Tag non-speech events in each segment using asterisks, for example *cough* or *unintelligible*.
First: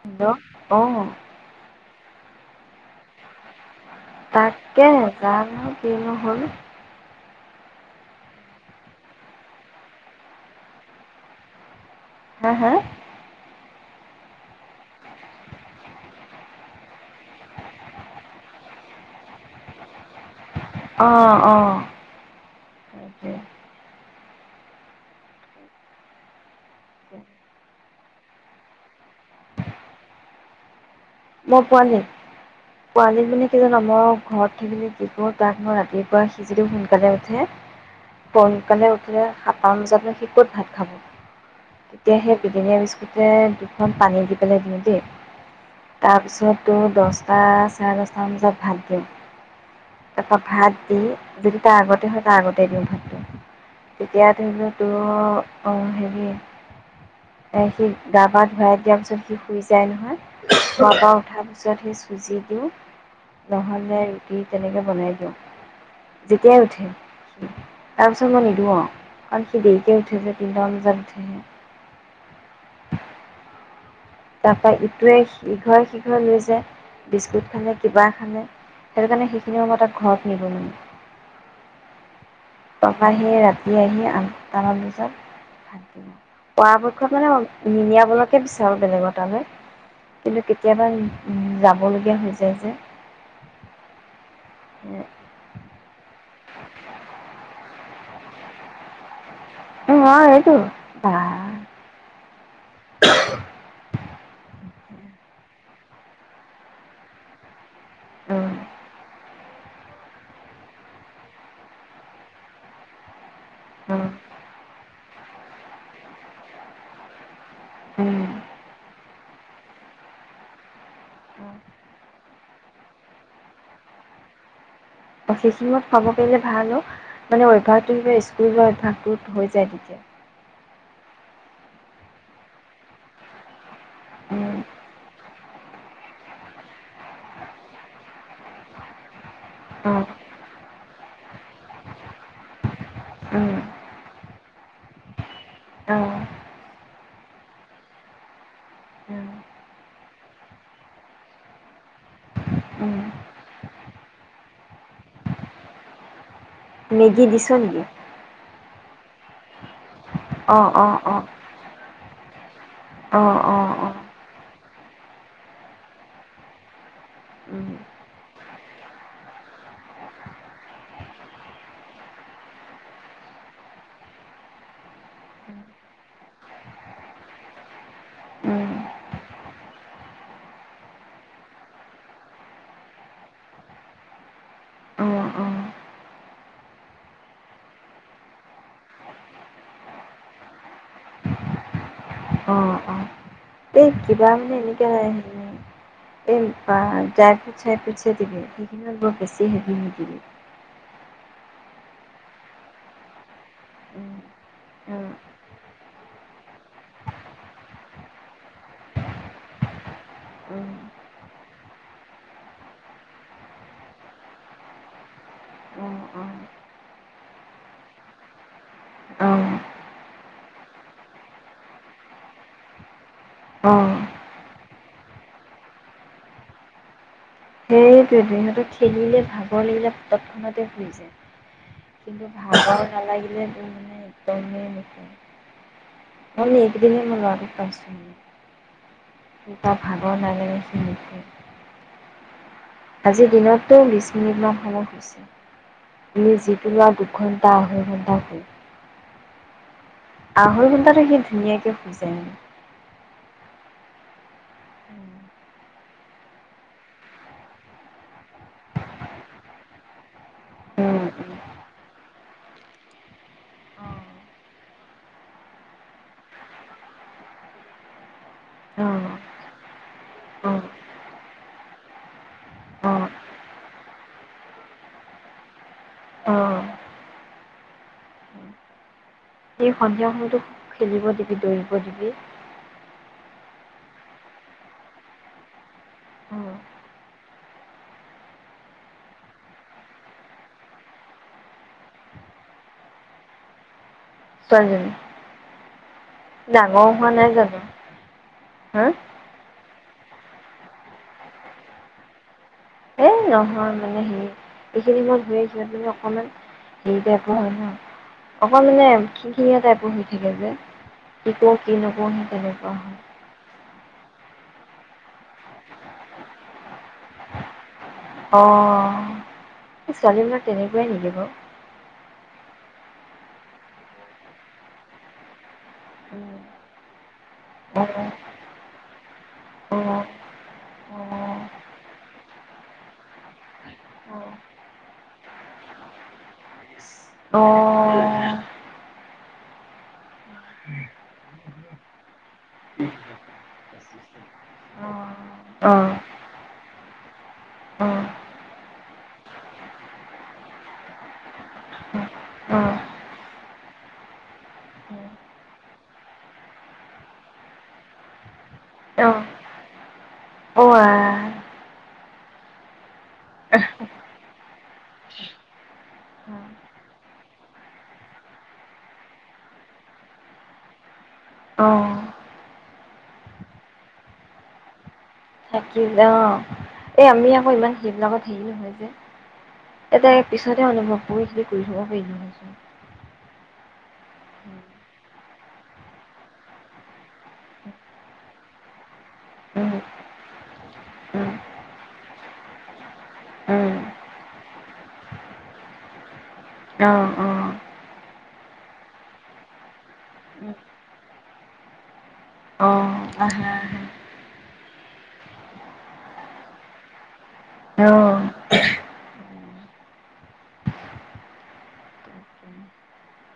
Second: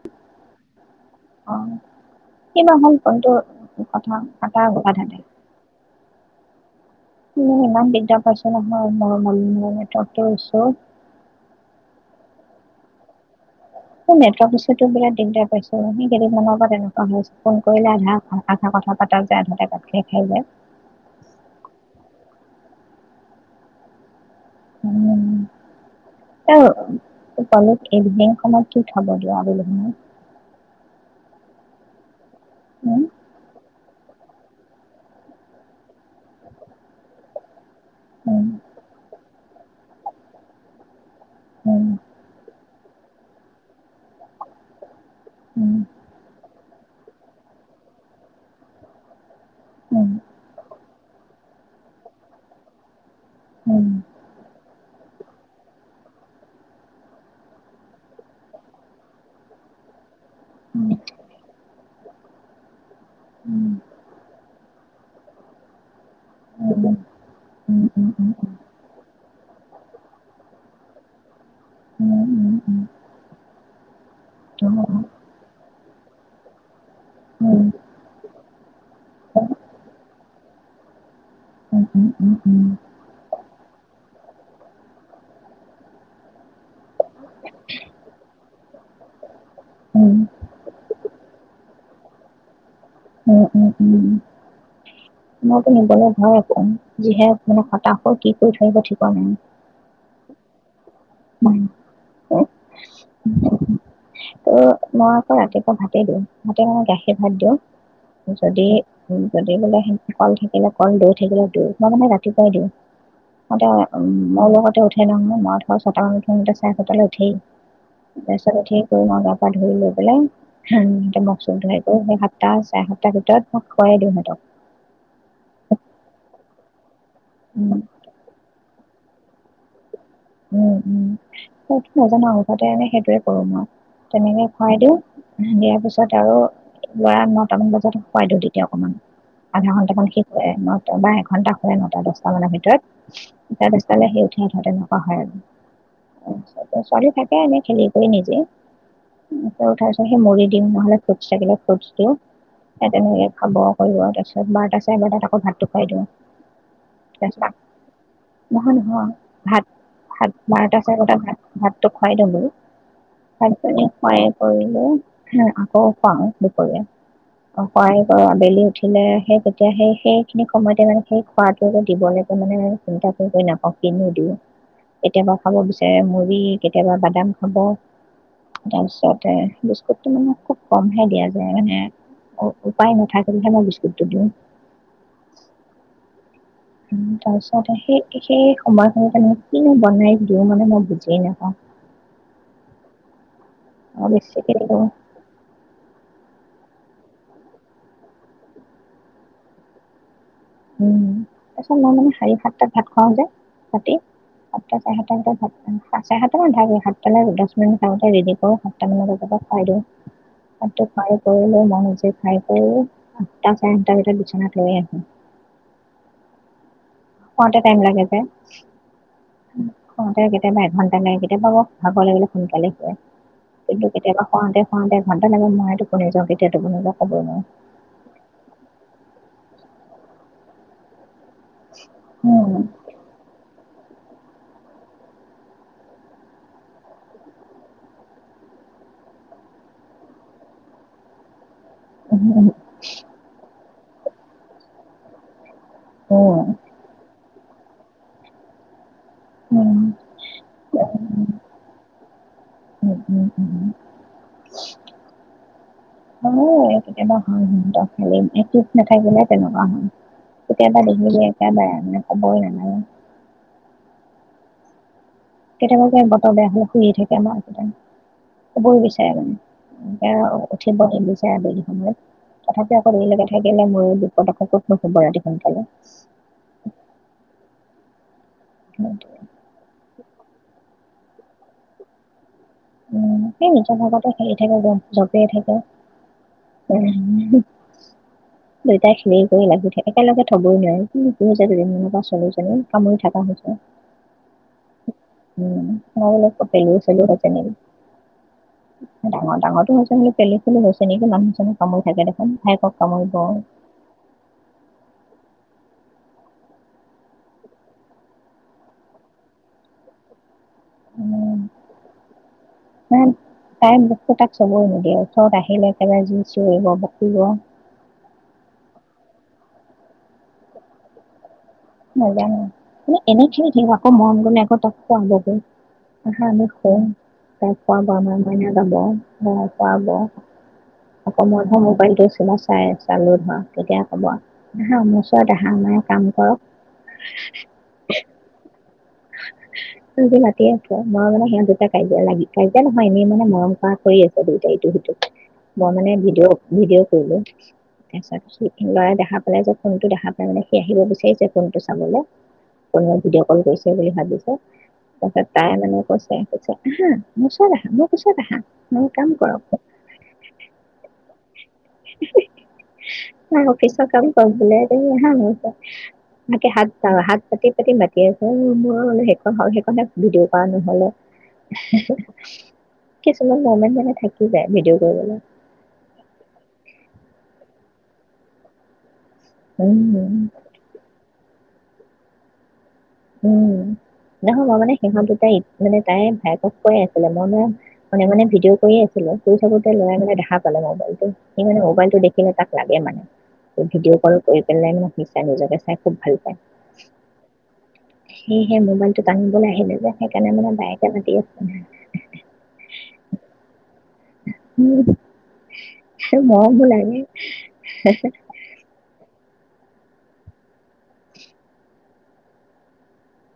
Hello, অ। অ কিবা হল‌ ফোনটো কথা কটা তাকে আধাতে জানো কিনো। হয়। উম, ইমান দিগদাৰ পাইছো নহয় মই *unintelligible* আছো। হা হা। নেত্ৰৰ্ক ইচুটো বোলে দিগদাৰ পাইছো। সেই কেইদিনমানৰপা তেনেকুৱা হৈছে। ফোন কৰিলে আধা আধা কথা পাতাত যোয় আধাতে গাত খাই খাই যায়। অ অ সেইটোৱেই। উম। এ অ পালে। *inaudible* সময়ত কি খাব দিয় আবেলি সময়ত। মই পোৱালি। সময়ত পোৱালি মানে কি জান' মৰম ঘৰত থাকিলে কি কৰো তাক মই ৰাতিপুৱা সি যদি সোনকালে উঠে। উম সোনকালে উঠে সাতটামান বজাতনো সি ক'ত ভাত খাব। উম তেতিয়া সেই বিটেনীয়া বিস্কুটয়ে দুখন পানী দি পেলাই দিওঁ দেই। উম। তাৰপিছত তোৰ দচটা চাৰে দচটামান বজাত ভাত উম দিওঁ। তাপ ভতি যদি তাৰ আগতে হয়, তাৰ আগতে দিওঁ ভাতটো। উম উম উম তেতিয়া ধৰিলো তোৰ। অ' হেৰি এ সি গা পা ধুৱাই দিয়াৰ পিছত সি শুই যায় নহয়। শুৱাৰপা উঠাৰ পিছত সি চুজি দিওঁ নহ'লে ৰুটি তেনেকে বনাই দিওঁ। যেতিয়াই উঠে তাৰপিছত মই নিদিওঁ আৰু কাৰণ সি দেৰিকে উঠে যে তিনিটা মান বজাত উম উম উম উম উম উম উম উম উম উম উম উঠেহে। তাৰপৰা ইটোৱে সিঘৰ-সিঘৰ লৈ যায় বিস্কুট খানে কিবা খানে সেইটো কাৰণে সেইখিনি সময়ই তাক ঘৰত নিব নোৱাৰি। উম উম উম উম তাৰপা সি ৰাতি আহি আঠ টা মানত বজাত পৰাপক্ষত মানে নিনিয়াবলৈকে বিচাৰো বেলেগত। উম, কিন্তু কেতিয়াবা যাবলগীয়া হৈ যায় যে। উম, উম, উম। মইতো নিবলৈ ভয়ে কয়ো যিহে মহা খটাসুৰ কি কৰি থৈ আহিব ঠিকান‌ নাই। উ আ এইটো। বা অ'। মই আকৌ ৰাতিপুৱা ভাতে দিওঁ ভাতে মানে গাখীৰ ভাত দিওঁ। উম, যদি উম। যদি বোলে হেই কল থাকিলে কল দৈ থাকিলে দৈ মই মানে ৰাতিপুৱাই দিওঁ। সতে উ উম, মোৰ লগতে উঠে নহয়। *inaudible* মই ছটামান উঠো ইহঁতে চাৰেছটালে উঠেই উম। তাৰপিছত উঠিয়েই কৰো ন গা পা ধুই লৈ পেলাই মুখ- চুখ ধুৱাই কৰি সাতটা চাৰেসাতটা ভিতৰত মই খুৱাই দিওঁ সিহঁতক। অফিচিঙত খাব পাৰিলে ভাল অ। মানে অভ্যাস উম, টো যে স্কুল যোৱা অভ্যাস। তোত হৈ যায় তেতিয়া। উ উ সেইটো নাজানো আৰু উঠতে সেইটোৱে কৰো মই তেনেকে উম, খুৱাই দিওঁ। উ' দিয়াৰ পিছত আৰু লৰা নটামান বজাত শুইৱাই দিওঁ। তেতিয়া অকমান আধা অ', ঘন্টামান সি শুৱে নটবা এঘন্টা শুৱে নটা দচটা মানৰ ভিতৰত উম, চাৰেদচটালে সি উঠে। অ', আৰু ছোৱালী থাকে এনে খেলি কৰি নিজে উম, উঠাৰ পিছত সেই মৰি দিওঁ নহ'লে ফ্ৰুটছ থাকিলে ফ্ৰুট দিওঁ উম। তেনেকে খাব কৰিব তাৰপিছত বাৰ্তা চাই বাৰ আকৌ ভাতটো খুৱাই দিওঁ। মেগী দিছো তাৰপিছত নেকি। নহয় নহয় ভাত ভাত অ', বাৰটা অ', চাবাৰতা অ', ভাত ভাতটো খোৱাই দিও বোলো। অ', অ', অ', হয় এ হয়নে হো আকৌ খুৱাও দুপৰীয়া উম। খোৱাই কৰ আবেলি উঠিলে সেই তেতিয়া সেই সেইখিনি সময়তে মানে সেই খোৱাটো দিব লাগে মানে চিন্তা কৰি কৰি নাপাওঁ কিনো দিও। কেতিয়াবা খাব বিচাৰে মুড়ি কেতিয়াবা বাদাম খাব উম, তাৰপিছতে বিস্কুটটো মানে খুব কমহে দিয়া যায় মানে উপায় নথাকিলেহে মই বিস্কুটটো দিওঁ। অ', অ', তাৰ পিছত সেই সেই সময়খতে মই কিনো বনাই দিওঁ মানে মই বুজিয় নাপাওঁ। অঁ অঁ এই অ' কিবা বেছিকে মানে দিওঁ এনেকে এই ড্ৰাইফুট শ্ৰাইফুট হে দিবি সেইখিনি ব বেছি হেভি নিদিবি। উম তাচত মই মানে চাৰি সাতটাত ভাত খাওঁযে ৰাতি উম, সাতটা চাৰে উম, সাতটা ভিতৰত ভাত খাওঁ চাৰে সাতটা মান ভাত সাতটালৈ দহ মিনিট আগতে ৰেডি কৰো সাতটা মান ব পৰা খুৱাই দিওঁ উম, তাত ফ্ৰাই কৰি মন ফ্ৰাই কৰি আঠটা চাৰে সাতটা ভিতৰত বিচনাত শুৱে আৰু। অ', অ'। খওঁতে টাইম লাগে যে অ', খওঁতে কেতিয়াবা এঘন্টা লাগে কেতিয়াবা ভাগৰ লাগিলে সোনকালে শুৱে। কিন্তু অ', কেতিয়াবা খুৱাওঁতে অ দেৰ ঘণ্টা লাগে টোপনি যাওঁতে কেতিয়া টোপনি যাওঁ কবৈ নোৱাৰো। সেয়েতো সিহঁতে খেলিলে ভাগৰ লাগিলে তৎক্ষণতে শুই যায়। কিন্তু ভাগৰ নালাগিলে মানে একদমেই ম একদিনই মই ল'ৰাটো পাইছো ভাগৰ নালাগে উহো উহো টো বিছ মিনিটমান সময় শুইছে। তুমি যিটো লোৱা ঘন্টা আহে ঘন্টা শুই উম আহৈ ঘন্টা থাকি সি ধুনীয়াকে শুইছে। *unintelligible* অ কেতিয়াবা হয় সিহতৰ খালি ঠিক নাথাকিলে তেনেকুৱা হল কেতিয়াবা দেখিলি উম। একেবাৰে মানে কবই নালাগে। কেতিয়াবাকে বতৰ বেয়া হলে শুইয়ে থাকে আমাৰ কবই বিচাৰে অ', মানে অ', উঠিব নিবিচাৰে আবেলি সময়ত তথাপি অকল অ', শুই থাকিলে মোৰে বিপদ কতনো শুব ৰাতি সোনকালে। অ'। *unintelligible* এই সন্ধিয়া সময়তো খেলিব দিবি দৌৰিব দিবি। উ সেই নিজৰ ভাগতে হেৰি থাকে জপিয়াই থাকে, অ', দুইটাই খেলি কৰি লাগি থাকে একেলগে থবই নোৱাৰে কি কি দুদুৱা ছোৱালীজনী কামুৰি থকা হৈছে। ছোৱালীজনী। উম পেলু ডাঙৰ চেলু হোৱা হৈছে নাই নেকি? জানো! ডাঙৰ ডাঙৰটো হৈছে পেলু চেলু হৈছে নেকি মানুহ সনুঃ কামোৰি থাকে দেখোন। এ কামুৰিব। নহয় মানে হেৰি এইখিনি মই ধৰি *unintelligible* অকণমান হেৰি টাইপৰ হয় নহয় অকণমানে খিংখিঙীয়া টাইপৰ হৈ থাকে যে। উম, কি কৰোঁ কি নকৰোঁ সে তেনেকুৱা হয় তাইৰ বস্তু তাক চুবৈ নিদিয়ে ওচৰত আহিলে একেবাৰে যি চিঞৰিব বকিব অ ছোৱালীবিলাক তেনেকুৱাই নেকি বাৰু? *unintelligible* *unintelligible* অঁ অঁ মোবাইলটো চা চাই চালো ধৰা, তেতিয়া কব, আহা মোৰ ওচৰত আহা কাম কৰক। অ', জি ৰাতিয়ে আছ, মই মানে সিহঁত দুটা কাজিয়া লাগি-কাজিয়া নহয়, এনেই মানে মৰম কৰা কৰি আছে দুইটা ইটো সিটো। মই অঁ অঁ মানে ভিডিঅ'-ভিডিঅ' কৰিলো, তাৰপাছত লৰাই দেখা পালে, যে ফোনটো দেখা পালাই মানে সি আহিব বিচাৰিছে ফোনটো চাবলে অঁ কোনোবাই ভিডিঅ কল কৰিছে বুলি ভাবিছে, তাৰপাছত তাই মানে কৈছে কৈ আহা, মোৰ ওচৰত আহা মোৰ কোঁছত আহা মোৰ অ কাম কৰক অ আ *inaudible* অ, অফিছ কাম কৰিবলে *unintelligible* তাকে হাত পা-হাত পাতি পাতি মাতি আছে, অ মই স-সেইকন হে ভিডিঅ কৰা নহলে। অহ কিছুমান মমেণ্ট মানে থাকি যায় ভিডিঅ' কৰিবলৈ থাকিল অ এই আমি আকৌ ইমান সেইবিলাকত হেৰি নহয় যে উম এতিয়া পিছতে অনুভৱ কৰিছো *unintelligible* উম', নহয় মই মানে সিহঁত দুটাই মানে তাই ভায়েকক কৈ আছিলে। মই ম মনে মনে ভিডিঅ' কৰি আছিলো। কৰি থাকোতে উম, লৰাই মানে দেখা পালে মোবাইলটো, উম, সি মানে মোবাইলটো দেখি তাক লাগে মানে। উম, ভিডিঅ' কল কৰি পেলাই মান সি চাই-নিজকে চাই খুব ভাল পায়। অহ অহ সেয়েহে মোবাইলটো টানিবলে আহিলে যে সেইকাৰণে মানে বায়েকে মতি আছে। অ', আহা হা মৰমো লাগে অ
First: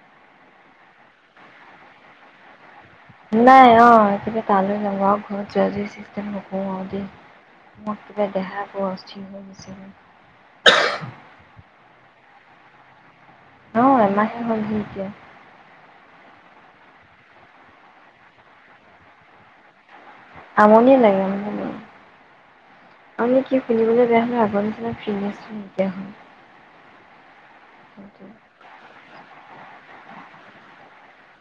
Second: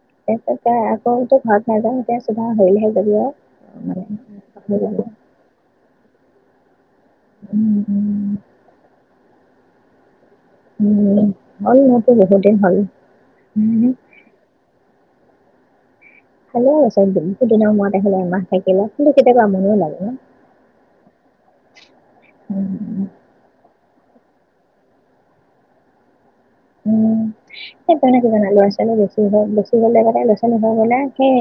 *inaudible* নাই অ মানে একেবাৰে তালে নাযাওঁ, লঘৰত নকওঁ আৰু দে উম, মোৰ কিবা উম, দেহা বৰ অস্থি কি হৈ গৈছিলে উম', *unintelligible* অ এমাহে হলহি *inaudible* *unintelligible* দিনৰ মোৰত আহিলে এমাহ থাকিলে, কিন্তু কেতেয়াবা আমনিও লাগে। আমনি লাগে, আমনি উম, আমি কি *unintelligible* বেয়া হ'লেও আগৰ *inaudible* উম সেইকাৰণে কি জানা, লৰা ছোৱালী বেছি হ বেছি হ'লে মানে লৰা ছোৱালী হলে সে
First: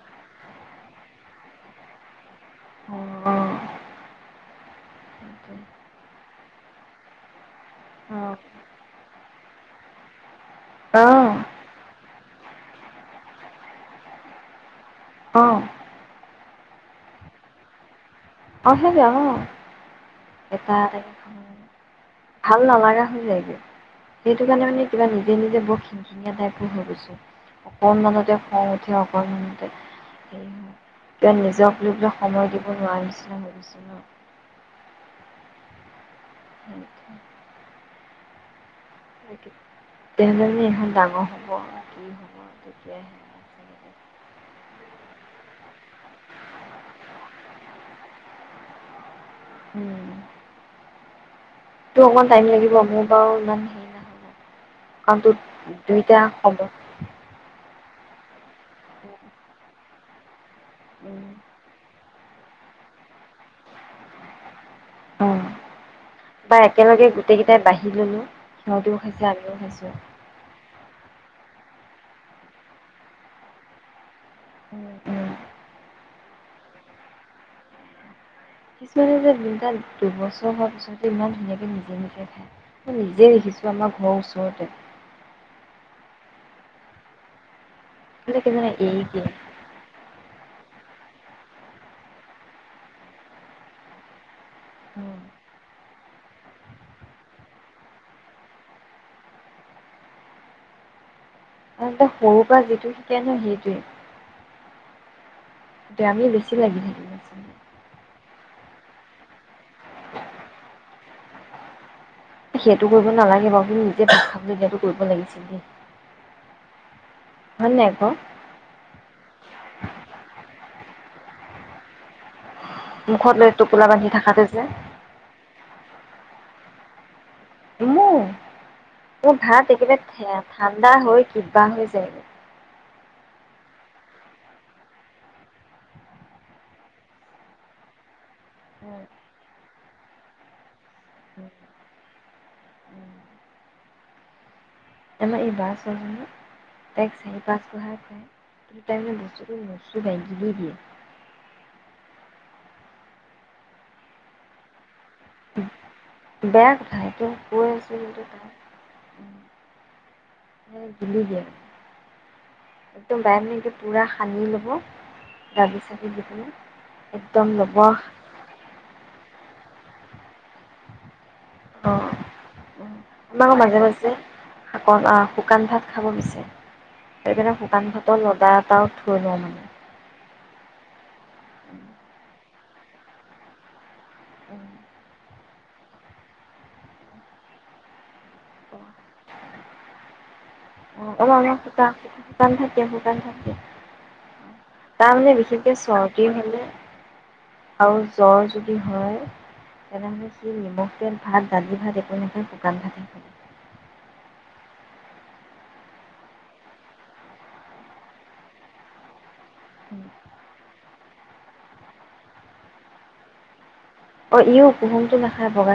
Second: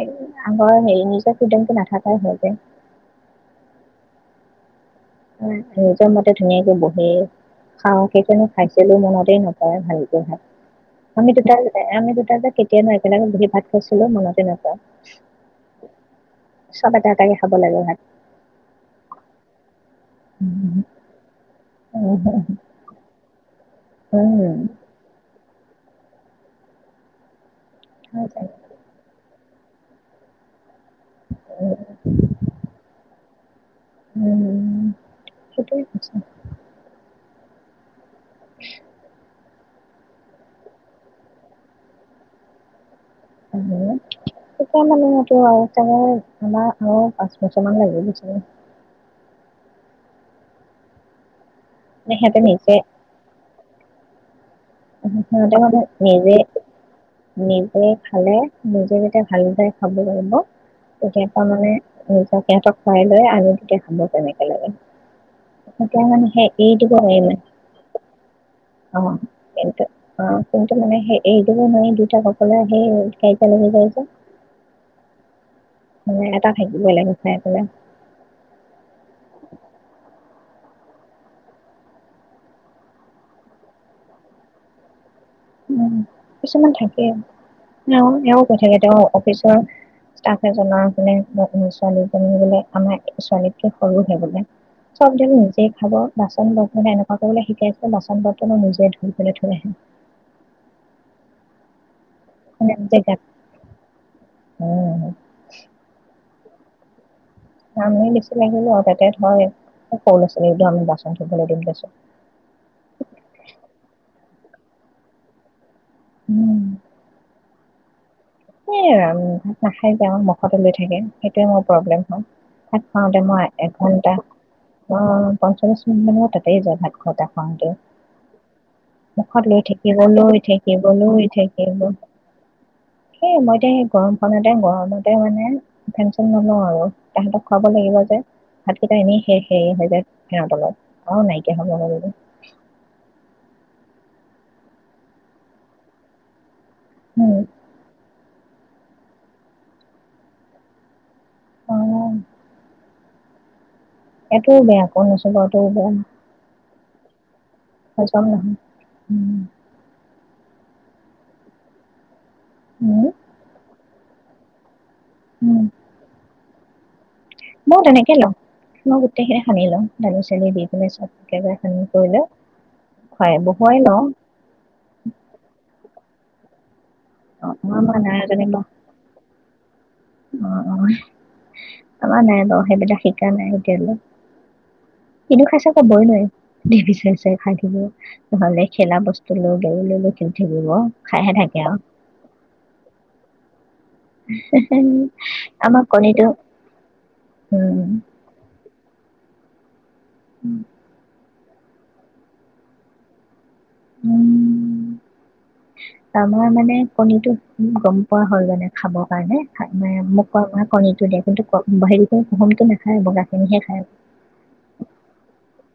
আগৰ হেৰি নিজৰ ফ্ৰীডম টো নাথাকাই হয় গে অ নিজৰ মতে ধুনীয়াকে বহ *unintelligible* খাও সেইকাৰনে খাইছিলো মনতেই নায়। তই ভালকে থাক। আমি দুটাই আমি কেতিয়ানো একেলগে বহি ভাত খাইছিলো মনতে অ', নপৰে চব এটা এটাকে খাব লাগে ভাত। আহে যান। *unintelligible* এটা উম, এটাকে খাব লাগে উম, ভাল নালাগা হৈ যায় গে। সেইটো উম, কাৰণে মানে কিবা নি যে নিযে বৰ খিংখিঙীয়া টাইপৰ হৈ গৈছোঁ। অকনমানতে খং উঠে অকন *unintelligible* তেওঁ নিজক লৈ পেলাই সময় দিব নোৱাৰিছিলে ভাবিছে ন? *unintelligible* *unintelligible* *unintelligible* *unintelligible* ডাঙৰ হ'ব আৰু কি হ'ব তেতিয়াহে। তেতিয়া মানে *unintelligible* আমাৰ আৰু পাঁচ বছৰ মান লাগিব চাগে। উম তোৰ মানে অকমান সিহঁতে টাইম নিজে লাগিব মোৰ বাৰু ইমান হে নাই। সিহঁতে মানে নিজে শব্দ নিজে খালে নিজে যাতে ভালদৰে খাব লাগিব এতিয়া উম, পা তামানে *unintelligible* সিহতক খুৱাই লৈ আমি তেতিয়া খাব পাৰিম একেলগে। উ বা দিব একেলগে নোৱাৰি গোটেই মানে কেইটাই বাঢ়ি ললো সিহঁতও খাইছে আমিও খাইছো। *unintelligible* মানে সেই এইটোকো নোৱাৰি দুয়তা অকলে এহ খেল খেলিব যাইযে। উম উম এটা থাকিব লাগি চাই পেলাই। কিছুমান যে দুটা দুবছৰ হোৱাৰ পিছত ইমান ধুনীয়াকে নিজে নিজে খায় মই নিজে দেখিছোঁ আমাৰ ঘৰৰ ওচৰতে। উ কিছুমান থাকে। এওঁ মানে এওঁ কি কৈ জানা থাকে তেওঁ এৰি দিয়ে। অফিচৰ ষ্টাফ এজনৰ *unintelligible* ছোৱালীজনী বোলে আমাৰ ছোৱালীতকে সৰুহে বোলে। চব উম। নিজেই খাব বাচন বৰ্তন এনেকুৱা কৰিবলৈ শিকাইছে বাচন বৰ্তনো নিজে ধুই পলৈ থৈ আহে। *unintelligible* সৰু পৰা মানে যিটো নিজে শিকে গাত ন- সেইটোৱে। উম- এয়া আমি বেছি লাগি থাকিবাচোন *unintelligible* নামে বেছি লাগিলো তাতে ধ সৰু ল আছিল একদো আমি বাচন ধুবলৈ দিম দেছো *unintelligible* সেইটো কৰিব নালাগে বাৰু, কিুন্তু নিজে নিজৰটোলগিয়টো *unintelligible* কৰিব লাগিছিল দেই। উম- হয় নে- নহ‌য় ক? এ ভাত নাখায় যে- আমাৰ মুখতে লৈ থাকে। অ- প্ৰব্লেম হয় ভাত খাওঁতে মুখত মই লৈ টোপোলা বান্ধি এঘন্টা থাকাটো যে অ- পঞ্চল্লিশ মিনিট মান তাতেই যাই ভাত কথা *unintelligible* মোৰ মোৰ মুখত লৈ ভাত একেবাৰে থাকিব, ঠে- লৈ থাকিব, ঠাণ্ডা হৈ লৈ কিবা থাকিব। হৈ যায়গৈ। সেই মইএতিয়া গৰমখনতে গৰমতে মানে ফেন- চেন নলওঁ আৰু তাহাঁতক খুৱাব লাগিব যে। ভাতকেইটা এনেই সেৰসেৰীয়া হৈ যায়। সিহঁত লগ অ নাইকিয়া হ'ব ল *unintelligible* আমাৰ ই বাছ আহিলে - টাইক চাৰি পছ বহাৰ কৰে *unintelligible* টাইমেছ বাগৰি *unintelligible* এইটোও বেয়া। পঊনৈছশ বাতৌবন *unintelligible* হয়টো - পছা ন উম *unintelligible* এ জিল দ *unintelligible* উম এদ ব ন *unintelligible* পূৰা সানি ল'ব- দালি বাকি দিব- মই তেনেকে লওঁ। মই গোটেইখিনৰে সানি লওঁ। ডালি চালি দি পেলাই চব। একেবখিনি অ', *unintelligible* কৰিলে উম, খুৱাই আমাৰো মাজে বহুৱাই লওঁ। মাজে শাকত আ, শুকান ভাত খাব বিচাৰে। অ অ সেইপিনে আমাৰ শুকান মা নাই ভাতৰ লডা যেনিবা এটাও থৈ লওঁ মানে। অ ত *unintelligible* নাই বাৰু সেইবিলাক শিকা নাই এতিয়ালৈ। - *inaudible* কিনো খাইছে কবই নোৱাৰে টিভি চাই-ঢাই খাই থাকিব। নহলে খেলা বস্তু লৈ- মন *inaudible* হব হ'ব থোৱা *inaudible* তাৰ মানে বিশেষকে আমাৰ কণীটো চৰ্দি হলে উম আৰু জ্বৰ যদি হয়। তেনেহলে সি উম নিমখ তেল ল ভাত দালি ভাত একো নাখায় শুকান ভাতহে খাব। উম আমাৰ মানে কণীটো গম পোৱা হয় মানে খাবৰ কাৰণে খালি নাই উম, আউ মোক কোবা ভাত খিনি কিন্তু কোহুমটো নাখায় বগাখিনিহে খায়। অ ইও কুহুমটো নাখায় বগা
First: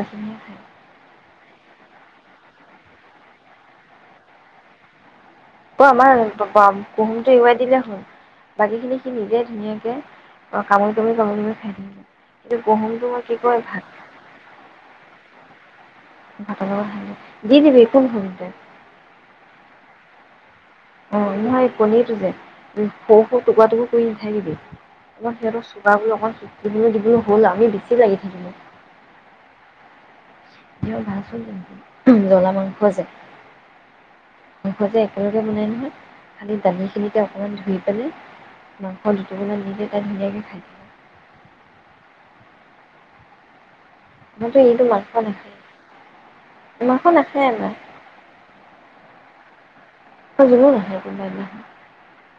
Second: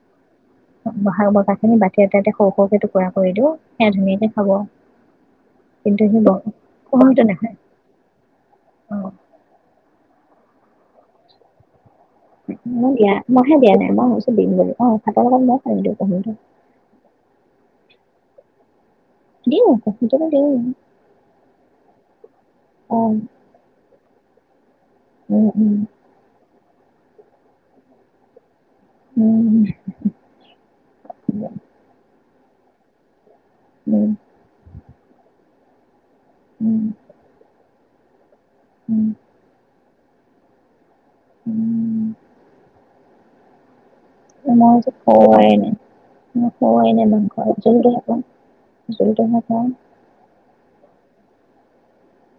বহাৰ বগাখিনি বাতি এটাতে সৰু সৰুকে টুকুৰা কৰি দিও সেয়া ধুনীয়াকে খাব। অঁ কিন্তু সি আমাৰ কুহুমটো এৰুৱাই দিলে হল বাকী অ খিনি সি নিজে ধুনীয়াকে অঁ কামুৰি কামুৰি কামুৰি কামুৰি খাই কিন্তু মই কুহুমটো দিয়া কি মইহে কয় দিয়া ভাত নাই মই ভাবিছো দিম ৰব অঁ তাহাঁতৰ লগত মই খাই দিওঁ কুহুমটো ভাতৰ লগত দি দিবি টু হখণ্ড্ৰেড দিওঁ অ নহয় কণীটো যে সৰু অ সৰু টুকুৰা টুকুৰ কৰি *unintelligible* অ উম সিহঁতৰ উম চোবাবলৈ অকণ দিবলৈ দিবলৈ হ'ল আমি বেছি লাগি থাকিলো উম জলা মাংস গৈছে উম সিহঁতে একেলগে বনাই নহয় খালি দালি উম খিনিতে অকনমান ধুই হয়নে মাংস উম লোতিবৱলে ভাল যে। ধুনীয়াকৈ খাই দিয়ে। উম আমাৰতো মই এইটো যে মাংস নাখায় মাংস নাখায় আমাৰ *inaudible* অঁ জোলো নাখায়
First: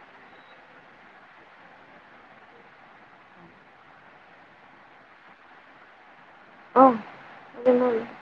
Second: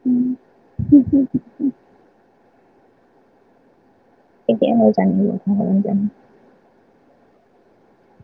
উম *inaudible* এতিয়া মই যাউগে। *unintelligible*